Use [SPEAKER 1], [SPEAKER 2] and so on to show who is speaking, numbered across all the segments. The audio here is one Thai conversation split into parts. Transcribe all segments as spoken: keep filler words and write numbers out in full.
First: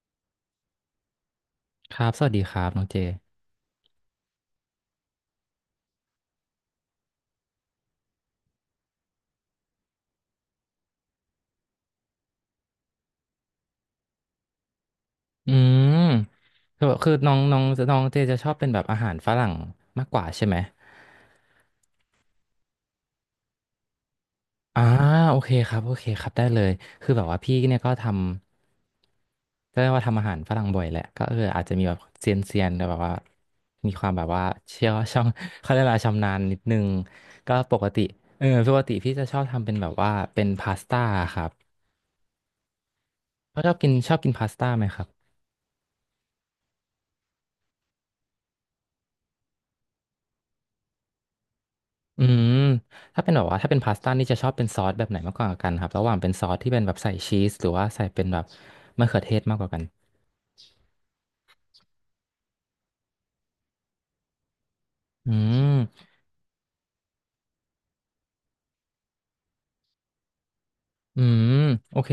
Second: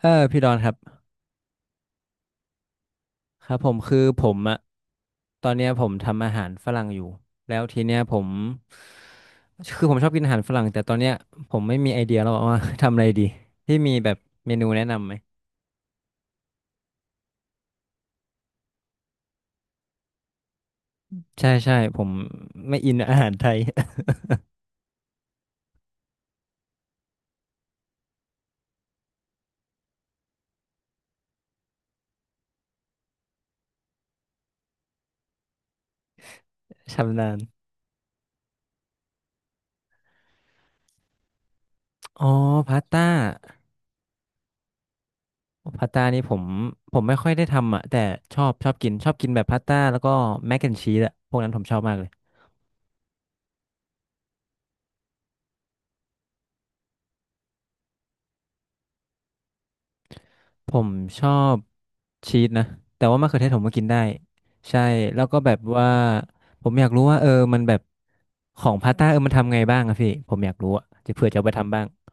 [SPEAKER 1] เออพี่ดอนครับ
[SPEAKER 2] ครับสวัสดีครับน้องเจ
[SPEAKER 1] ครับผมคือผมอะตอนเนี้ยผมทำอาหารฝรั่งอยู่แล้วทีเนี้ยผมคือผมชอบกินอาหารฝรั่งแต่ตอนเนี้ยผมไม่มีไอเดียแล้วว่า ทำอะไรดีที่มีแบบเมนูแนะนำไหม
[SPEAKER 2] อืมคือแบบคือน้องน้องน้องเจจะชอบเป็นแบบอาหารฝรั่งมากกว่าใช่ไหม
[SPEAKER 1] ใช่ใช่ผมไม่อินอาหารไทย
[SPEAKER 2] อ่าโอเคครับโอเคครับได้เลยคือแบบว่าพี่เนี่ยก็ทำก็เรียกว่าทำอาหารฝรั่งบ่อยแหละก็เอออาจจะมีแบบเซียนเซียนแต่แบบว่ามีความแบบว่าเชี่ยว ช่องเขาเรียกอะไรชำนาญนิดนึง
[SPEAKER 1] ชำนาญ
[SPEAKER 2] ก็ปกติเออปกติพี่จะชอบทำเป็นแบบว่าเป็นพาสต้าครับ
[SPEAKER 1] อ๋อพาสต้า
[SPEAKER 2] ชอบกินชอบกินพาสต้าไหมครับ
[SPEAKER 1] พาสต้านี่ผมผมไม่ค่อยได้ทำอะแต่ชอบชอบกินชอบกินแบบพาสต้าแล้วก็แมคแอนชีสอะพวกนั้นผมชอบมากเลย
[SPEAKER 2] อืมถ้าเป็นแบบว่าถ้าเป็นพาสต้านี่จะชอบเป็นซอสแบบไหนมากกว่ากันครับระหว่างเป็นซอสที่เป็นแบบใส่ชีสหรือว่าใส่เป็นแบบมะเขือเทศมากกว่ากัน
[SPEAKER 1] ผมชอบชีสนะแต่ว่ามะเขือเทศผมก็กินได้ใช่แล้ว
[SPEAKER 2] อื
[SPEAKER 1] ก็แบบว่า
[SPEAKER 2] ม
[SPEAKER 1] ผมอยากรู้ว่าเออมันแบบของพาสต้าเออมันทำไงบ้างอะพี่ผมอยากรู้อะจะ
[SPEAKER 2] อื
[SPEAKER 1] เผื่อจะเอาไป
[SPEAKER 2] ม
[SPEAKER 1] ทำบ้าง
[SPEAKER 2] โอเค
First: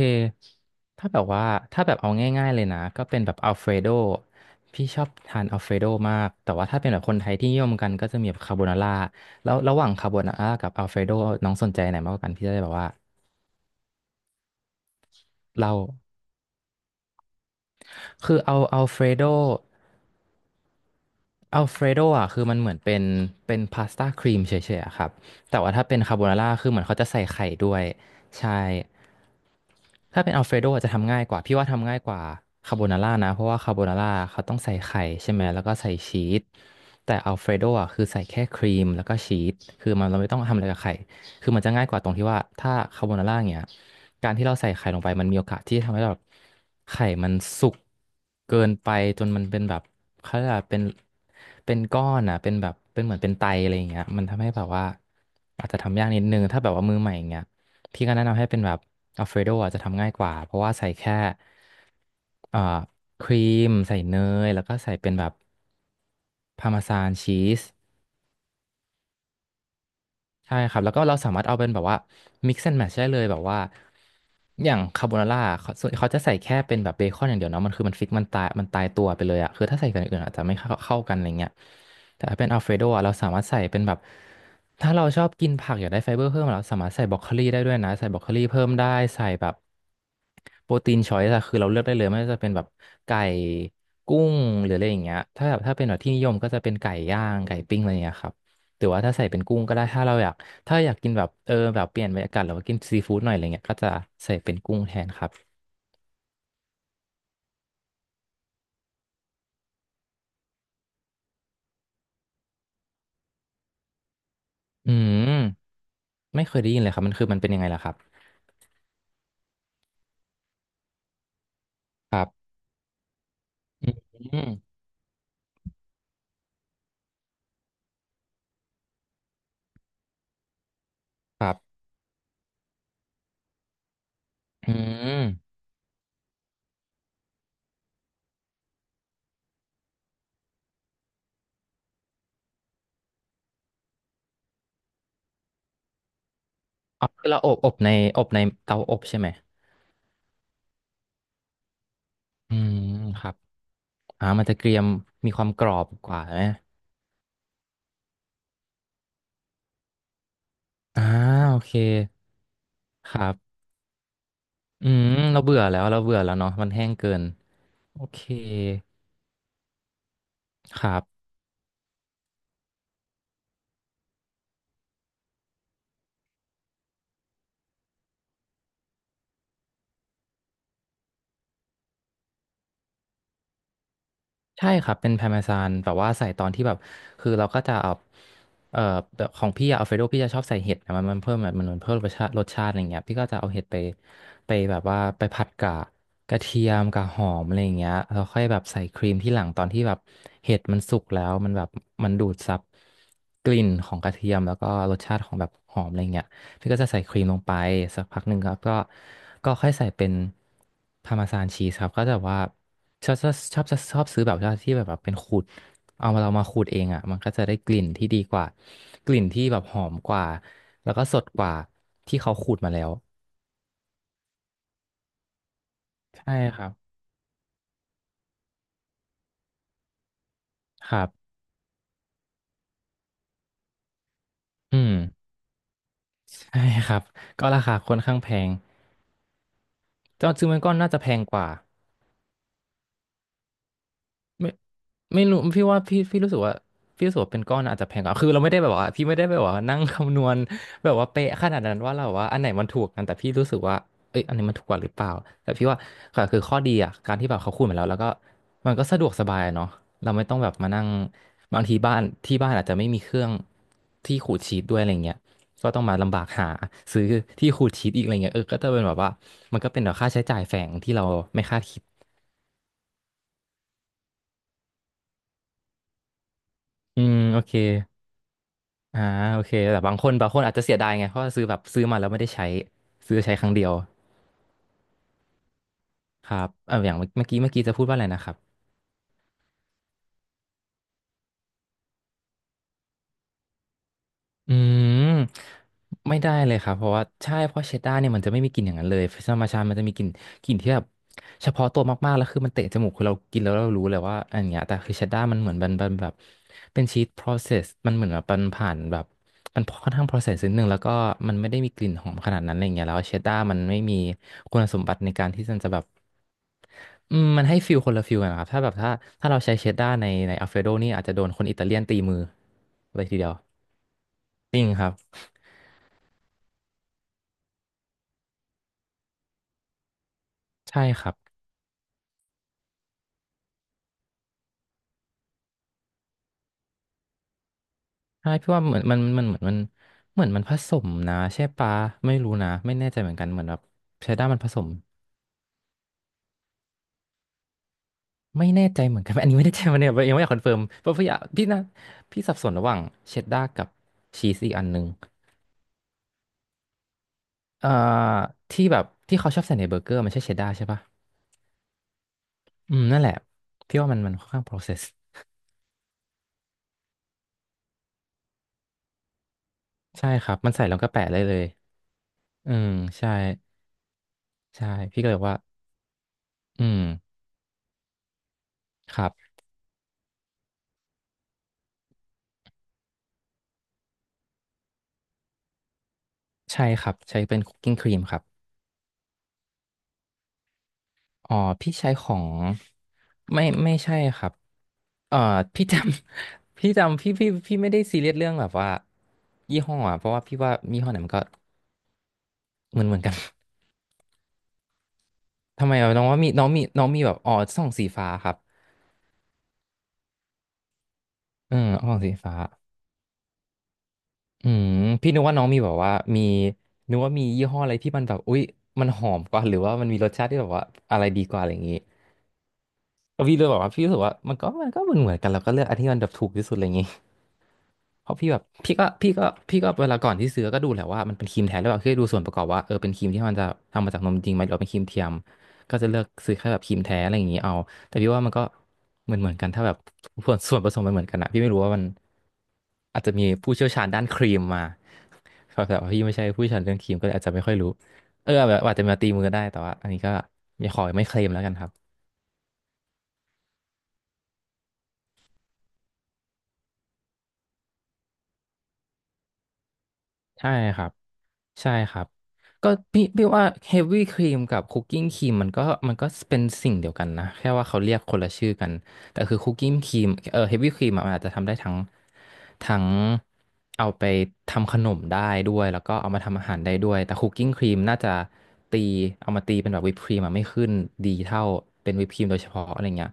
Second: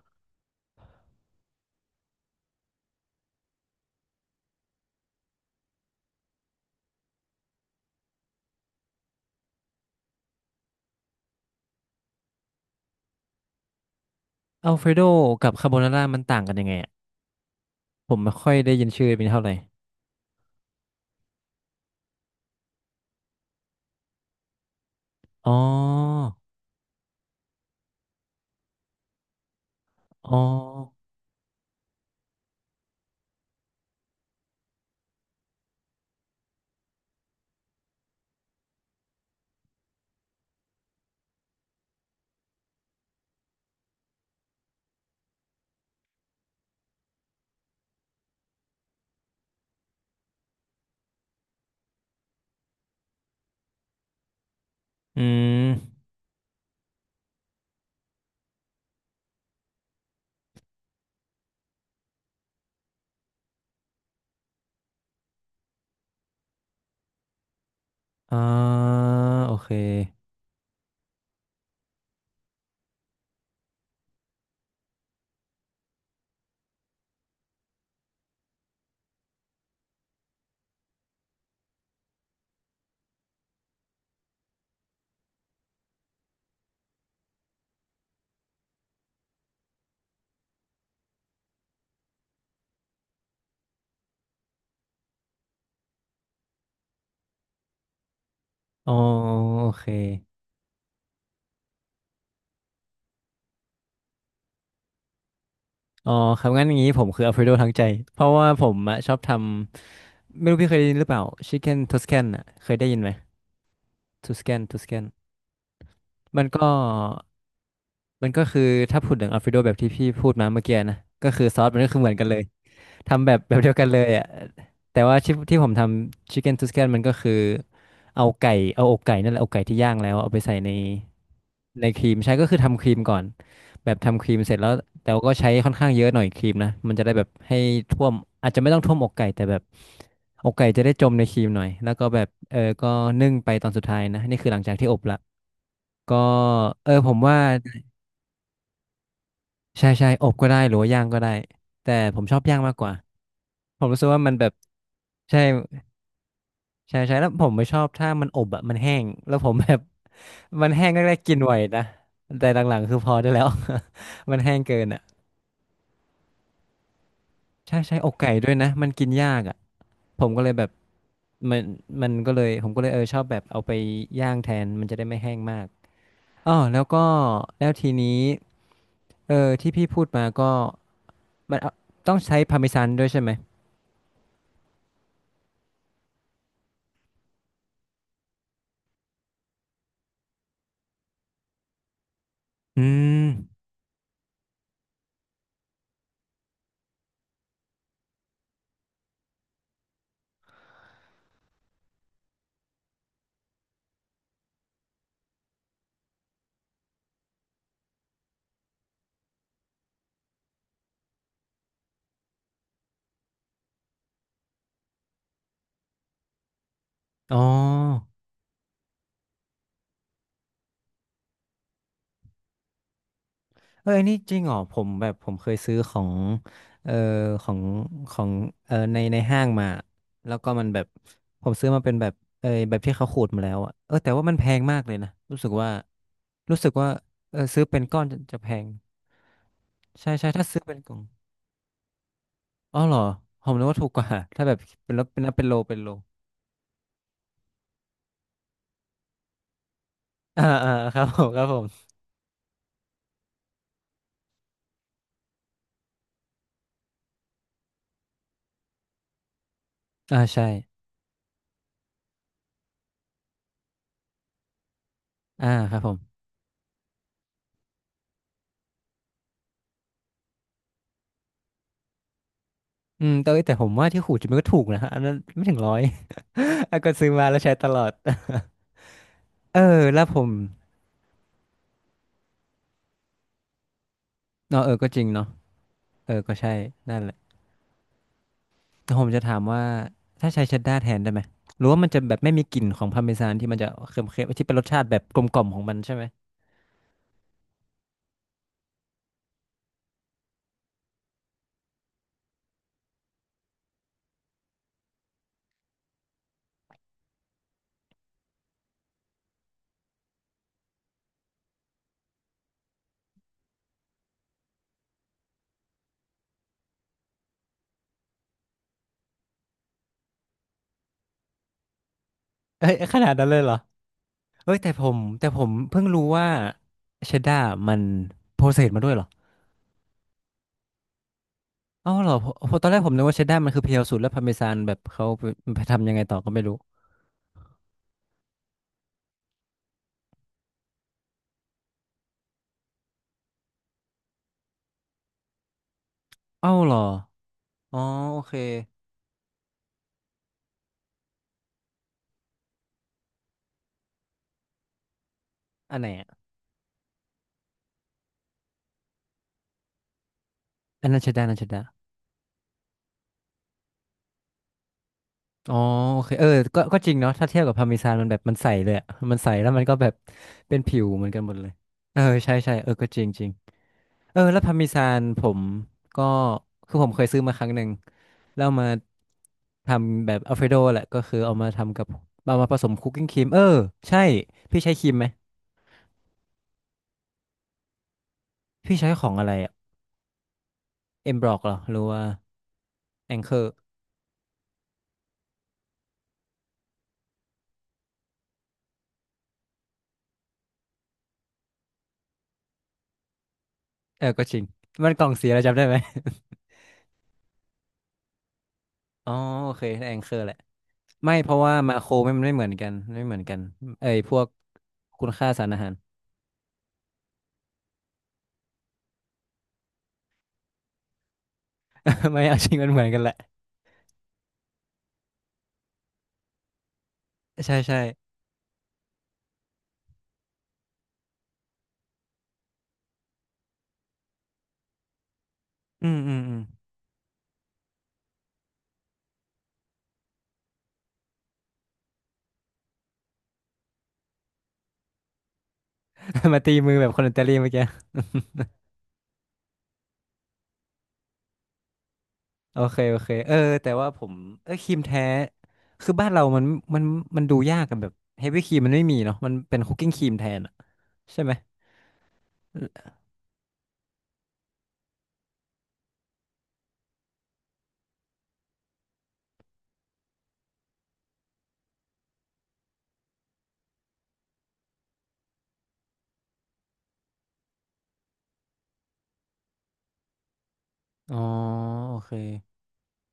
[SPEAKER 2] ถ้าแบบว่าถ้าแบบเอาง่ายๆเลยนะก็เป็นแบบอัลเฟรโดพี่ชอบทานอัลเฟรโดมากแต่ว่าถ้าเป็นแบบคนไทยที่นิยมกันก็จะมีแบบคาโบนาร่าแล้วระหว่างคาโบนาร่ากับอัลเฟรโดน้องสนใจไหนมากกว่ากันพี่จะได้แบบว่า
[SPEAKER 1] อัลเฟรโดกับคา
[SPEAKER 2] เล่า
[SPEAKER 1] โบนาร่ามันต่างกันยังไงอะผมไม่
[SPEAKER 2] คือ
[SPEAKER 1] ค่อย
[SPEAKER 2] เอา
[SPEAKER 1] ได้
[SPEAKER 2] อั
[SPEAKER 1] ยิ
[SPEAKER 2] ล
[SPEAKER 1] น
[SPEAKER 2] เฟ
[SPEAKER 1] ชื่
[SPEAKER 2] ร
[SPEAKER 1] อเป็
[SPEAKER 2] โด
[SPEAKER 1] นเท่าไหร่
[SPEAKER 2] อัลเฟรโดอ่ะคือมันเหมือนเป็นเป็นพาสต้าครีมเฉยๆอะครับ
[SPEAKER 1] อ๋อ
[SPEAKER 2] แต่ว่าถ้าเป็นคาโบนาร่าคือเหมือนเขาจะใส่ไข่ด้วยใช่ ถ้า
[SPEAKER 1] อ๋
[SPEAKER 2] เป็น
[SPEAKER 1] อ
[SPEAKER 2] อัลเฟรโดอาจจะทำง่ายกว่าพี่ว่าทำง่ายกว่าคาโบนาร่านะเพราะว่าคาโบนาร่าเขาต้องใส่ไข่ใช่ไหมแล้วก็ใส่ชีสแต่อัลเฟรโดอ่ะคือใส่แค่ครีมแล้วก็ชีสคือมันเราไม่ต้องทำอะไรกับไข่คือมันจะง่ายกว่าตรงที่ว่าถ้าคาโบนาร่าเนี้ยการที่เราใส่ไข่ลงไปมันมีโอกาสที่จะทำให้แบบไข่มันสุกเกินไปจนมันเป็นแบบเขาเรียกว่าเป็นเป็นก้อนอ่ะเป็นแบบเป็นเหมือนเป็นไตอะไรอย่างเงี้ยมันทำให้แบบว่า
[SPEAKER 1] อื
[SPEAKER 2] อาจจะทำ
[SPEAKER 1] ม
[SPEAKER 2] ยากนิดนึงถ้าแบบว่ามือใหม่อย่างเงี้ย พี่ก็แนะนำให้เป็นแบบอัลเฟรโดอาจจะทำง่ายกว่า เพราะว่าใส่แค่เอ่อครีมใส่เนยแล้วก็ใส่เป็นแบบพาร์เมซานชีส
[SPEAKER 1] อ่าโอเค
[SPEAKER 2] ใช่ครับแล้วก็เราสามารถเอาเป็นแบบว่า mix and match ได้เลยแบบว่าอย่างคาโบนาร่าเขาส่วนเขาจะใส่แค่เป็นแบบเบคอนอย่างเดียวเนาะมันคือมันฟิกมันตายมันตายตัวไปเลยอะคือถ้าใส่กันอย่างอื่นอาจจะไม่เข้าเข้ากันอะไรเงี้ยแต่ถ้าเป็นอัลเฟรโดอะเราสามารถใส่เป็นแบบถ้าเราชอบกินผักอยากได้ไฟเบอร์เพิ่มเราสามารถใส่บรอกโคลีได้ด้วยนะใส่บรอกโคลีเพิ่มได้ใส่แบบ โปรตีนชอยส์อะคือเราเลือกได้เลยไม่ว่าจะเป็นแบบไก่กุ้งหรืออะไรอย่างเงี้ยถ้าแบบถ้าเป็นแบบที่นิยมก็จะเป็นไก่ย่างไก่ปิ้งอะไรอย่างเงี้ยครับหรื
[SPEAKER 1] อ๋
[SPEAKER 2] อ
[SPEAKER 1] อ
[SPEAKER 2] ว่าถ้าใส่เป็นกุ้ง
[SPEAKER 1] โอ
[SPEAKER 2] ก็ได้
[SPEAKER 1] เค
[SPEAKER 2] ถ้าเราอยากถ้าอยากกินแบบเออแบบเปลี่ยนบรรยากาศหรือว่ากินซีฟู้ดหน่อยอะไรเงี้ยก็จะใส่เป็นกุ้งแทนครับ
[SPEAKER 1] อ๋อครับงั้นอย่างนี้ผมคืออัลเฟรโดทั้งใจเพราะว่าผมอะชอบทำไม่รู้พี่เคยได้ยินหรือเปล่าชิคเก้นทอสแคนอะเคยได้ยินไหม ทูสแกนทูส
[SPEAKER 2] อื
[SPEAKER 1] แกน
[SPEAKER 2] ม
[SPEAKER 1] มั
[SPEAKER 2] ไม่
[SPEAKER 1] น
[SPEAKER 2] เคย
[SPEAKER 1] ก็
[SPEAKER 2] ได้ยินเลยครับมันคือมันเป็นยังไงล่ะครับ
[SPEAKER 1] มันก็คือถ้าพูดถึงอัลฟิโดแบบที่พี่พูดมาเมื่อกี้นะก็คือซอสมันก็คือเหมือ
[SPEAKER 2] ค
[SPEAKER 1] นกั
[SPEAKER 2] รั
[SPEAKER 1] นเลย
[SPEAKER 2] บ
[SPEAKER 1] ทำแบบแบบเดียว
[SPEAKER 2] อ
[SPEAKER 1] กันเลยอ่ะ
[SPEAKER 2] ืม
[SPEAKER 1] แต่ว่าที่ที่ผมทำชิค c ก e นทูสแกนมันก็คือเอาไก่เอาอกไก่นั่นแหละอกไก่ที่ย่างแล้วเอาไปใส่ใน
[SPEAKER 2] ครับ
[SPEAKER 1] ในครีมใช้ก็คือทำครีมก่อนแบบทำครีมเสร็จแล้
[SPEAKER 2] อื
[SPEAKER 1] วแต่ว่าก็ใช้
[SPEAKER 2] ม
[SPEAKER 1] ค่อนข้างเยอะหน่อยครีมนะมันจะได้แบบให้ท่วมอาจจะไม่ต้องท่วมอกไก่แต่แบบอกไก่จะได้จมในครีมหน่อยแล้วก็แบบเออก็นึ่งไปตอนสุดท้ายนะนี่คือหลังจากที่อบละ ก็เออ
[SPEAKER 2] อ๋อ
[SPEAKER 1] ผม
[SPEAKER 2] คือ
[SPEAKER 1] ว่า
[SPEAKER 2] เราอบอบในอบในเตาอบใช่ไหม
[SPEAKER 1] ใช่ใช่อบก็ได้หรือว่าย่างก็ได้แต่ผมชอบ
[SPEAKER 2] อื
[SPEAKER 1] ย่างมาก
[SPEAKER 2] ม
[SPEAKER 1] กว่า
[SPEAKER 2] ครับ
[SPEAKER 1] ผมรู้สึกว่า
[SPEAKER 2] อ่า
[SPEAKER 1] มัน
[SPEAKER 2] มั
[SPEAKER 1] แบ
[SPEAKER 2] น
[SPEAKER 1] บ
[SPEAKER 2] จะเกรียมมี
[SPEAKER 1] ใช่
[SPEAKER 2] ความกรอบกว่าไหม
[SPEAKER 1] ใช่ใช่แล้วผมไม่ชอบถ้ามันอบอะมันแห้งแล้วผมแบบ มันแห้งแร
[SPEAKER 2] อ่า
[SPEAKER 1] กๆกินไหว
[SPEAKER 2] โอเค
[SPEAKER 1] นะแต่หลังๆคือพ
[SPEAKER 2] ค
[SPEAKER 1] อ
[SPEAKER 2] รั
[SPEAKER 1] ได้แล้ว
[SPEAKER 2] บ
[SPEAKER 1] มันแห้งเกิ
[SPEAKER 2] อื
[SPEAKER 1] น
[SPEAKER 2] ม
[SPEAKER 1] อะ
[SPEAKER 2] เราเบื่อแล้วเราเบื่อแล้วเนาะมันแห้งเกิน
[SPEAKER 1] ใช่ใช่
[SPEAKER 2] โอ
[SPEAKER 1] อก
[SPEAKER 2] เค
[SPEAKER 1] ไก่ด้วยนะมันกินยากอะผมก็เลยแบบ
[SPEAKER 2] ครับ
[SPEAKER 1] มันมันก็เลยผมก็เลยเออชอบแบบเอาไปย่างแทนมันจะได้ไม่แห้งมากอ๋อแล้วก็แล้วทีนี้เออที่พี่พูดมาก็มันเอาต้องใช้พาร์เมซานด้วยใช่ไหม
[SPEAKER 2] ใช่ครับเป็นพาร์เมซานแบบว่าใส่ตอนที่แบบคือเราก็จะเอาเอ่อแบบของพี่อะอัลเฟรโดพี่จะชอบใส่เห็ดนะมันมันเพิ่มมันมันเพิ่มรสชาติรสชาติอะไร
[SPEAKER 1] อื
[SPEAKER 2] เงี้ยพี่
[SPEAKER 1] ม
[SPEAKER 2] ก็จะเอาเห็ดไปไปแบบว่าไปผัดกับกระเทียมกับหอมอะไร่เงี้ยแล้วค่อยแบบใส่ครีมที่หลังตอนที่แบบเห็ดมันสุกแล้วมันแบบมันดูดซับกลิ่นของกระเทียมแล้วก็รสชาติของแบบหอมอะไรเงี้ย พี่ก็จะใส่ครีมลงไปสักพักหนึ่งครับก็ก็ค่อยใส่เป็นพาร์ม s ซานชีสครับก็จะแบบว่าชอบชอบชอบชอบชอบซื้อแบบว่าที่แบบแบบเป็นขูดเอามาเรามาขูดเองอ่ะมันก็
[SPEAKER 1] อ๋อ
[SPEAKER 2] จะได้กลิ่นที่ดีกว่ากลิ่นที่แบบหอมกว่าแล้วก็สดกว่าที่เขาขูดมาแล้ว
[SPEAKER 1] เอออันนี้จริงเหรอผมแบบผมเคยซื้อของ
[SPEAKER 2] ใช่ครับ
[SPEAKER 1] เอ่อของของเอ่อในในห้างมาแล้วก็มันแบบ
[SPEAKER 2] ครับ
[SPEAKER 1] ผมซื้อมาเป็นแบบ เออแบบที่เขาขูดมาแล้วอะเออแต่ว่ามันแพง
[SPEAKER 2] อื
[SPEAKER 1] มากเล
[SPEAKER 2] ม
[SPEAKER 1] ยนะ รู้สึกว่า รู้
[SPEAKER 2] ใช่
[SPEAKER 1] สึกว่า
[SPEAKER 2] ครับ
[SPEAKER 1] เออ
[SPEAKER 2] ก็
[SPEAKER 1] ซื้
[SPEAKER 2] รา
[SPEAKER 1] อ
[SPEAKER 2] คา
[SPEAKER 1] เป็น
[SPEAKER 2] ค่
[SPEAKER 1] ก้
[SPEAKER 2] อ
[SPEAKER 1] อ
[SPEAKER 2] น
[SPEAKER 1] น
[SPEAKER 2] ข้า
[SPEAKER 1] จะ
[SPEAKER 2] งแพ
[SPEAKER 1] จะแพ
[SPEAKER 2] ง
[SPEAKER 1] งใช่
[SPEAKER 2] แต่
[SPEAKER 1] ใช่
[SPEAKER 2] จ
[SPEAKER 1] ถ้า
[SPEAKER 2] ริงๆมั
[SPEAKER 1] ซื้
[SPEAKER 2] น
[SPEAKER 1] อ
[SPEAKER 2] ก็
[SPEAKER 1] เป็น
[SPEAKER 2] น่า
[SPEAKER 1] กล่อ
[SPEAKER 2] จะ
[SPEAKER 1] ง
[SPEAKER 2] แพงกว่า
[SPEAKER 1] อ๋อเหรอ ผมนึกว่าถูกกว่าถ้า
[SPEAKER 2] ไม่
[SPEAKER 1] แบบเป็นรถเป็
[SPEAKER 2] ไม่
[SPEAKER 1] นนับ
[SPEAKER 2] รู้
[SPEAKER 1] เป็นโล
[SPEAKER 2] พี่
[SPEAKER 1] เป็น
[SPEAKER 2] ว่า
[SPEAKER 1] โล
[SPEAKER 2] พี่พี่รู้สึกว่าพี่รู้สึกว่าเป็นก้อนอาจจะแพงกว่าคือเราไม่ได้แบบว่าพี่ไม่ได้แบบว่านั่ง คำนวณ
[SPEAKER 1] อ่าอ่า
[SPEAKER 2] แบ
[SPEAKER 1] ค
[SPEAKER 2] บ
[SPEAKER 1] รับ
[SPEAKER 2] ว่า
[SPEAKER 1] ผม
[SPEAKER 2] เป๊ะ
[SPEAKER 1] ครั
[SPEAKER 2] ข
[SPEAKER 1] บผ
[SPEAKER 2] นาดนั้น
[SPEAKER 1] ม
[SPEAKER 2] ว่าเราว่าอันไหนมันถูกกันแต่พี่รู้สึกว่าเอ้ยอันนี้มันถูกกว่าหรือเปล่าแต่พี่ว่าค่ะคือข้อดีอ่ะการที่แบบเขาคูณมาแล้วแล้วก็มันก็สะดวกสบายอะเนาะเรา
[SPEAKER 1] อ่า
[SPEAKER 2] ไม่ต้อง
[SPEAKER 1] ใช่
[SPEAKER 2] แบบมานั่งบางทีบ้านที่บ้านอาจจะไม่มีเครื่องที่ขูดชีทด้วยอะไรเงี้ย
[SPEAKER 1] อ่า
[SPEAKER 2] ก็
[SPEAKER 1] ครั
[SPEAKER 2] ต้
[SPEAKER 1] บ
[SPEAKER 2] อง
[SPEAKER 1] ผ
[SPEAKER 2] มาลำ
[SPEAKER 1] ม
[SPEAKER 2] บากหาซื้อ ที่ขูดชีทอีกอะไรเงี้ยเออก็จะเป็นแบบว่ามันก็เป็นแบบค่าใช้จ่ายแฝงที่เราไม่คาดคิด
[SPEAKER 1] อืมแต่เอ้ยแต่ผมว่าที่ขูดจะมันก็ถูกนะอันนั้นไม่ถึงร้อย แล้วก็
[SPEAKER 2] อื
[SPEAKER 1] ซื้อ
[SPEAKER 2] ม
[SPEAKER 1] มาแล้
[SPEAKER 2] โอ
[SPEAKER 1] วใช้
[SPEAKER 2] เค
[SPEAKER 1] ตลอด
[SPEAKER 2] อ่าโอ เค
[SPEAKER 1] เออ
[SPEAKER 2] แต่บาง
[SPEAKER 1] แล้
[SPEAKER 2] ค
[SPEAKER 1] ว
[SPEAKER 2] น
[SPEAKER 1] ผ
[SPEAKER 2] บา
[SPEAKER 1] ม
[SPEAKER 2] งคนอาจจะเสียดายไงเพราะว่าซื้อแบบซื้อมาแล้วไม่ได้ใช้ซื้อใช้ครั้งเดียว
[SPEAKER 1] เนาะเออก็จริงเนาะเออ
[SPEAKER 2] ค
[SPEAKER 1] ก็
[SPEAKER 2] รับ
[SPEAKER 1] ใช่
[SPEAKER 2] เอออย่า
[SPEAKER 1] นั่
[SPEAKER 2] ง
[SPEAKER 1] นแหละ
[SPEAKER 2] เมื่อกี้เมื่อกี้จะพูดว่าอะไรนะครับ
[SPEAKER 1] แล้วผมจะถามว่าถ้าใช้เชดดาร์แทนได้ไหมหรือว่ามันจะแบบไม่มีกลิ่นของพาร์เมซานที่มันจะเค็มๆที่
[SPEAKER 2] อื
[SPEAKER 1] เป็นรสชาติแบบ
[SPEAKER 2] ม
[SPEAKER 1] กลมกล่อมของมันใช่ไหม
[SPEAKER 2] ไม่ได้เลยครับเพราะว่าใช่เพราะเชดดาร์เนี่ยมันจะไม่มีกลิ่นอย่างนั้นเลยธรรมชาติมันจะมีกลิ่นกลิ่นที่แบบเฉพาะตัวมากๆแล้วคือมันเตะจมูกคือเรากินแล้วเรารู้เลยว่าอันเนี้ยแต่คือเชดดาร์มันเหมือนมันมันแบบเป็นชีส process มันเหมือนแบบมันผ่านแบบมันค่อนข้าง process นิดนึงแล้วก็มันไม่ได้มีกลิ่นหอมขนาดนั้นอะไรเงี้ยแล้วเชดดาร์มันไม่มีคุณสมบัติในการที่มันจะแบบ อืมมันให้ฟิลคนละฟิลกันนะครับถ้าแบบถ้าถ้าเราใช้เชดด้าในในอัลเฟโดนี่อาจจะโดนคนอิตาเลียนตีมือ
[SPEAKER 1] เอ้ยข
[SPEAKER 2] เลย
[SPEAKER 1] นาด
[SPEAKER 2] ที
[SPEAKER 1] นั้
[SPEAKER 2] เดี
[SPEAKER 1] น
[SPEAKER 2] ยว
[SPEAKER 1] เลยเหรอเอ้
[SPEAKER 2] จ
[SPEAKER 1] ย
[SPEAKER 2] ริง
[SPEAKER 1] แต่ผ
[SPEAKER 2] ครับ
[SPEAKER 1] มแต่ผมเพิ่งรู้ว่าเชดดาร์มันโปรเซสมาด้วยเหรอ
[SPEAKER 2] ใช่ครับ
[SPEAKER 1] อ้าวเหรอผมผมตอนแรกผมนึกว่าเชดดาร์มันคือเพียวสุดแล้วพาร์เมซานแบบเขาไปทำยังไงต่อก็ไม่รู้
[SPEAKER 2] ใช่พี่ว่าเหมือนมันมันเหมือนมันเหมือนมันผสมนะใช่ปะไม่รู้นะไม่แน่ใจเหมือนกันเหมือนแบบเชดด้ามันผสม
[SPEAKER 1] อ้าวเหรออ๋อโอเค
[SPEAKER 2] ไม่แน่ใจเหมือนกัน อันนี้ไม่แน่ใจมันเนี่ยยังไม่อยากคอนเฟิร์มเพราะพี่อยากพี่นะพี่สับสนระหว่างเชดด้ากับชีสอีกอันหนึ่ง
[SPEAKER 1] อันไหนอะ
[SPEAKER 2] เอ่อที่แบบที่เขาชอบใส่ในเบอร์เกอร์มันใช่เชดด้าใช่ปะ
[SPEAKER 1] อันนั้นเชดดาร์อันนั้นเชดดา
[SPEAKER 2] อืมนั่นแหละพี่ว่ามันมันค่อนข้าง process
[SPEAKER 1] อ๋อโอเคเออ ก็ก็จริงเนาะถ้าเทียบกับพาร์เมซานมันแบบมันใสเลยอะมันใสแล้วมันก็แบบ
[SPEAKER 2] ใช่ครับมัน
[SPEAKER 1] เป็น
[SPEAKER 2] ใส่แล้
[SPEAKER 1] ผิ
[SPEAKER 2] ว
[SPEAKER 1] ว
[SPEAKER 2] ก็แปะ
[SPEAKER 1] เหมือน
[SPEAKER 2] ได้
[SPEAKER 1] กันหม
[SPEAKER 2] เล
[SPEAKER 1] ด
[SPEAKER 2] ย
[SPEAKER 1] เลยเออใช่
[SPEAKER 2] อื
[SPEAKER 1] ใช่เอ
[SPEAKER 2] ม
[SPEAKER 1] อก็จริง
[SPEAKER 2] ใช่
[SPEAKER 1] จริงเออแล้วพาร์เม
[SPEAKER 2] ใช่
[SPEAKER 1] ซา
[SPEAKER 2] พี่
[SPEAKER 1] น
[SPEAKER 2] ก็เลย
[SPEAKER 1] ผ
[SPEAKER 2] ว่า
[SPEAKER 1] มก็
[SPEAKER 2] อื
[SPEAKER 1] คือ
[SPEAKER 2] ม
[SPEAKER 1] ผมเคยซื้อมาครั้งหนึ่งแล้วเอามา
[SPEAKER 2] ครับ
[SPEAKER 1] ทำแบบอัลเฟรโดแหละก็คือเอามาทำกับเอามาผสมคุกกิ้งครีมเออใช่พี่ใช้ครีมไหม
[SPEAKER 2] ใช่ครับใช้เป็นคุกกิ้งครีมครับ
[SPEAKER 1] พี่ใช้ของอะไรอะเอ็มบร
[SPEAKER 2] อ๋
[SPEAKER 1] อ
[SPEAKER 2] อ
[SPEAKER 1] กเหรอ
[SPEAKER 2] พี่
[SPEAKER 1] หรือ
[SPEAKER 2] ใช้
[SPEAKER 1] ว่า
[SPEAKER 2] ของ
[SPEAKER 1] แองเกอ
[SPEAKER 2] ไม่
[SPEAKER 1] ร์
[SPEAKER 2] ไม่ใช่ครับเอ่อ พี่จำ พี่จำพี่พี่พี่ไม่ได้ซีเรียสเรื่องแบบว่ายี่ห้ออะเพราะว่าพี่ว่ายี่ห้อไหนมันก็เหมือนเหมือนกัน
[SPEAKER 1] เออก็จริงมันกล่องสีอะไรจำ ได้
[SPEAKER 2] ทำ
[SPEAKER 1] ไห
[SPEAKER 2] ไม
[SPEAKER 1] ม
[SPEAKER 2] อะน้องว่ามีน้องมีน้องมีแบบอ๋อส่องสีฟ้าครับ
[SPEAKER 1] อ๋อโอเคแองเกอร์แหละ ไม่เพราะว่า
[SPEAKER 2] เอือ
[SPEAKER 1] มาโค
[SPEAKER 2] ส่
[SPEAKER 1] ร
[SPEAKER 2] องสี
[SPEAKER 1] ไม่มันไม่
[SPEAKER 2] ฟ้า
[SPEAKER 1] เหมือนกันไม่เหมือนกันเอ้ยพวก
[SPEAKER 2] อืม
[SPEAKER 1] คุ
[SPEAKER 2] พี่
[SPEAKER 1] ณ
[SPEAKER 2] นึก
[SPEAKER 1] ค่า
[SPEAKER 2] ว่าน้อ
[SPEAKER 1] สา
[SPEAKER 2] ง
[SPEAKER 1] ร
[SPEAKER 2] มี
[SPEAKER 1] อาหา
[SPEAKER 2] แบ
[SPEAKER 1] ร
[SPEAKER 2] บว่ามีนึกว่ามียี่ห้ออะไรที่มันแบบอุ๊ยมันหอมกว่าหรือว่ามันมีรสชาติที่แบบว่าอะไรดีกว่าอะไรอย่างงี้
[SPEAKER 1] ไม่เอาจริงมันเหมือนกันแหละ
[SPEAKER 2] แล้วพี่เลยบอกว่าพี่รู้สึกว่ามันก็มันก็เหมือนเหมือนกันเราก็เลือกอันที่มันแบบถูกที่สุดอะไรอย่างงี้
[SPEAKER 1] ใช่ใช่
[SPEAKER 2] เพราะพี่แบบพี่ก็พี่ก็พี่ก็เวลาก่อนที่ซื้อก็ดูแหละว่ามันเป็นครีมแท้หรือเปล่าคือดูส่วนประกอบว่าเออเป็นครีมที่มันจะทำมาจากนมจริงไหมหรือว่าเป็นครีมเทียมก็
[SPEAKER 1] อื
[SPEAKER 2] จะ
[SPEAKER 1] ม
[SPEAKER 2] เลือก
[SPEAKER 1] อืมอื
[SPEAKER 2] ซื้อ
[SPEAKER 1] ม
[SPEAKER 2] แค่แบบครีมแท้อะไรอย่างนี้เอาแต่พี่ว่ามันก็เหมือนเหมือนกันถ้าแบบส่วนส่วนผสมมันเหมือนกันอะพี่ไม่รู้ว่ามันอาจจะมีผู้เชี่ยวชาญด้านครีมมาครับแต่ว่าพี่ไม่ใช่
[SPEAKER 1] มา
[SPEAKER 2] ผู้เชี่
[SPEAKER 1] ตี
[SPEAKER 2] ยวชาญ
[SPEAKER 1] มื
[SPEAKER 2] เรื่
[SPEAKER 1] อ
[SPEAKER 2] อง
[SPEAKER 1] แบ
[SPEAKER 2] ค
[SPEAKER 1] บ
[SPEAKER 2] รี
[SPEAKER 1] ค
[SPEAKER 2] ม
[SPEAKER 1] น
[SPEAKER 2] ก็เล
[SPEAKER 1] อิ
[SPEAKER 2] ย
[SPEAKER 1] ตา
[SPEAKER 2] อาจ
[SPEAKER 1] ลี
[SPEAKER 2] จะไม่
[SPEAKER 1] เมื่อ
[SPEAKER 2] ค่อย
[SPEAKER 1] กี้
[SPEAKER 2] รู้เออแบบอาจจะมาตีมือได้แต่ว่าอันนี้ก็ไม่ขอไม่เคลมแล้วกันครับ
[SPEAKER 1] โอเคโอเคเออแต่ว่าผมเออครีมแท้คือบ้านเรามันมันมันดูยากกันแบบเฮฟวี่ครีมมันไม่มีเนาะมันเป็นคุกกิ้งครีมแทน
[SPEAKER 2] ใช่
[SPEAKER 1] อะ
[SPEAKER 2] ครับ
[SPEAKER 1] ใช่ไหม
[SPEAKER 2] ใช่ครับก็พี่พี่ว่าเฮฟวี่ครีมกับคุกกิ้งครีมมันก็มันก็เป็นสิ่งเดียวกันนะแค่ว่าเขาเรียกคนละชื่อกันแต่คือคุกกิ้งครีมเออเฮฟวี่ครีมมันอาจจะทำได้ทั้งทั้งเอาไปทำขนมได้ด้วยแล้วก็เอามาทำอาหารได้ด้วยแต่คุกกิ้งครีมน่าจะตีเอามาตีเป็นแบบวิปครีมอะไม่ขึ้นดี
[SPEAKER 1] อ๋อ
[SPEAKER 2] เท่าเป็น
[SPEAKER 1] โอ
[SPEAKER 2] วิป
[SPEAKER 1] เค
[SPEAKER 2] ครีมโดยเฉพาะอะไรเงี้ย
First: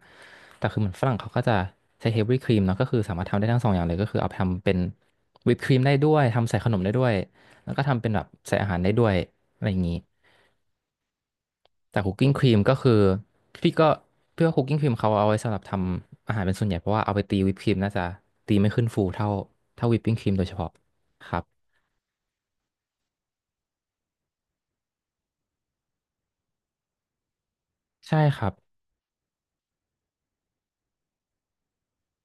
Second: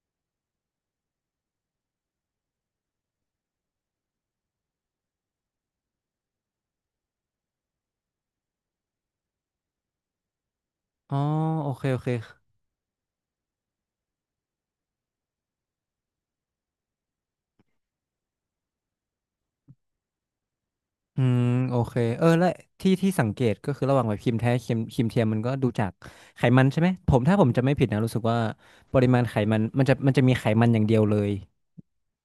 [SPEAKER 2] แต่คือเหมือนฝรั่งเขาก็จะใช้เฮฟวี่ครีมเนาะก็คือสามารถทำได้ทั้งสองอย่างเลยก็คือเอาไปทำเป็นวิปครีมได้ด้วยทำใส่ขนมได้ด้วย แล้วก็ทำเป็นแบบใส่อาหารได้ด้วยอะไรอย่างนี้
[SPEAKER 1] อ๋อโอเคโอ
[SPEAKER 2] แต่
[SPEAKER 1] เค
[SPEAKER 2] คุกกิ้งครีมก็คือพี่ก็เพื่อคุกกิ้งครีมเขาเอาไว้สำหรับทำอาหารเป็นส่วนใหญ่เพราะว่าเอาไปตีวิปครีมน่าจะตีไม่ขึ้นฟูเท่าเท่าวิปปิ้งครีมโดยเฉพาะ
[SPEAKER 1] อื
[SPEAKER 2] ครั
[SPEAKER 1] ม
[SPEAKER 2] บ
[SPEAKER 1] โอเคเออและที่ที่สังเกตก็คือระหว่างแบบครีมแท้ครีมครีมเทียมมันก็ดูจากไขมันใช่ไหมผมถ้าผมจะไม่ผิดนะรู้
[SPEAKER 2] ใช่
[SPEAKER 1] สึกว่า
[SPEAKER 2] ครับ
[SPEAKER 1] ปริมาณไขมันมันจะมันจะมีไขมันอย่างเดียวเลย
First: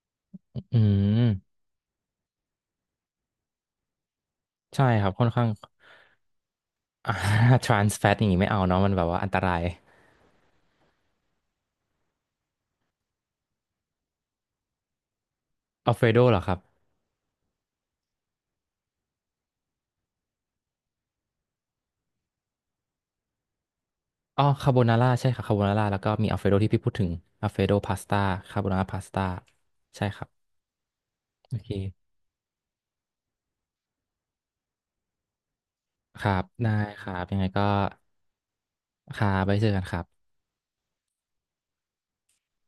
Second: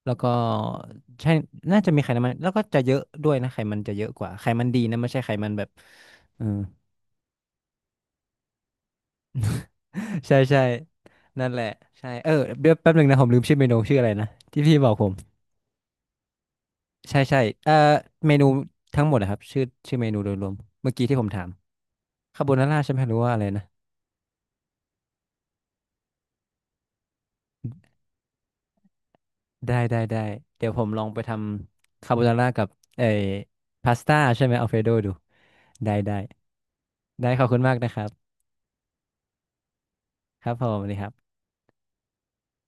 [SPEAKER 1] แล้วก็
[SPEAKER 2] อื
[SPEAKER 1] ใช่
[SPEAKER 2] ม
[SPEAKER 1] น่าจะมีไขมันแล้วก็จะเยอะด้วยนะไขมันจะเยอะกว่าไขมันดี
[SPEAKER 2] ใช่
[SPEAKER 1] นะ
[SPEAKER 2] ค
[SPEAKER 1] ไม่
[SPEAKER 2] รับ
[SPEAKER 1] ใช่
[SPEAKER 2] ค่อน
[SPEAKER 1] ไข
[SPEAKER 2] ข้าง
[SPEAKER 1] มันแบ บเออ
[SPEAKER 2] อ่า ทรานส์ แฟต อย่างนี้ไม่เอาเนาะมันแบบว่าอันตราย
[SPEAKER 1] ใช่ใช่นั่นแหละใช่เออเดี๋ยวแป๊บหนึ่งนะผมลืมชื่อเมนูชื่ออะไรนะที่พี่บอกผม
[SPEAKER 2] อัลเฟรโดเหรอครับ
[SPEAKER 1] ใช่ใช่เอ่อเมนูทั้งหมดนะครับชื่อชื่อเมนูโดยรวมเมื่อกี้ที่ผมถามคาโบนาร่าใช่ไหมหรือว่าอะไรนะ
[SPEAKER 2] อ๋อคาโบนาร่าใช่ครับคาโบนาร่าแล้วก็มีอัลเฟรโดที่พี่พูดถึงอัลเฟรโดพาสต้าคาโบนาร่าพาสต้า
[SPEAKER 1] ได้ได้
[SPEAKER 2] ใช่ค
[SPEAKER 1] ได้
[SPEAKER 2] รับ
[SPEAKER 1] เดี๋ยวผมลองไปท
[SPEAKER 2] โอเค
[SPEAKER 1] ำคาโบนาร่ากับเอ่อพาสต้าใช่ไหมอัลเฟรโดดูได้ได้
[SPEAKER 2] ครับได้ครับ
[SPEAKER 1] ได้
[SPEAKER 2] ยัง
[SPEAKER 1] ขอ
[SPEAKER 2] ไง
[SPEAKER 1] บคุณ
[SPEAKER 2] ก็
[SPEAKER 1] มากนะครับ
[SPEAKER 2] ครับไปเจอกันครับ
[SPEAKER 1] ครับผมสวัสดีครับ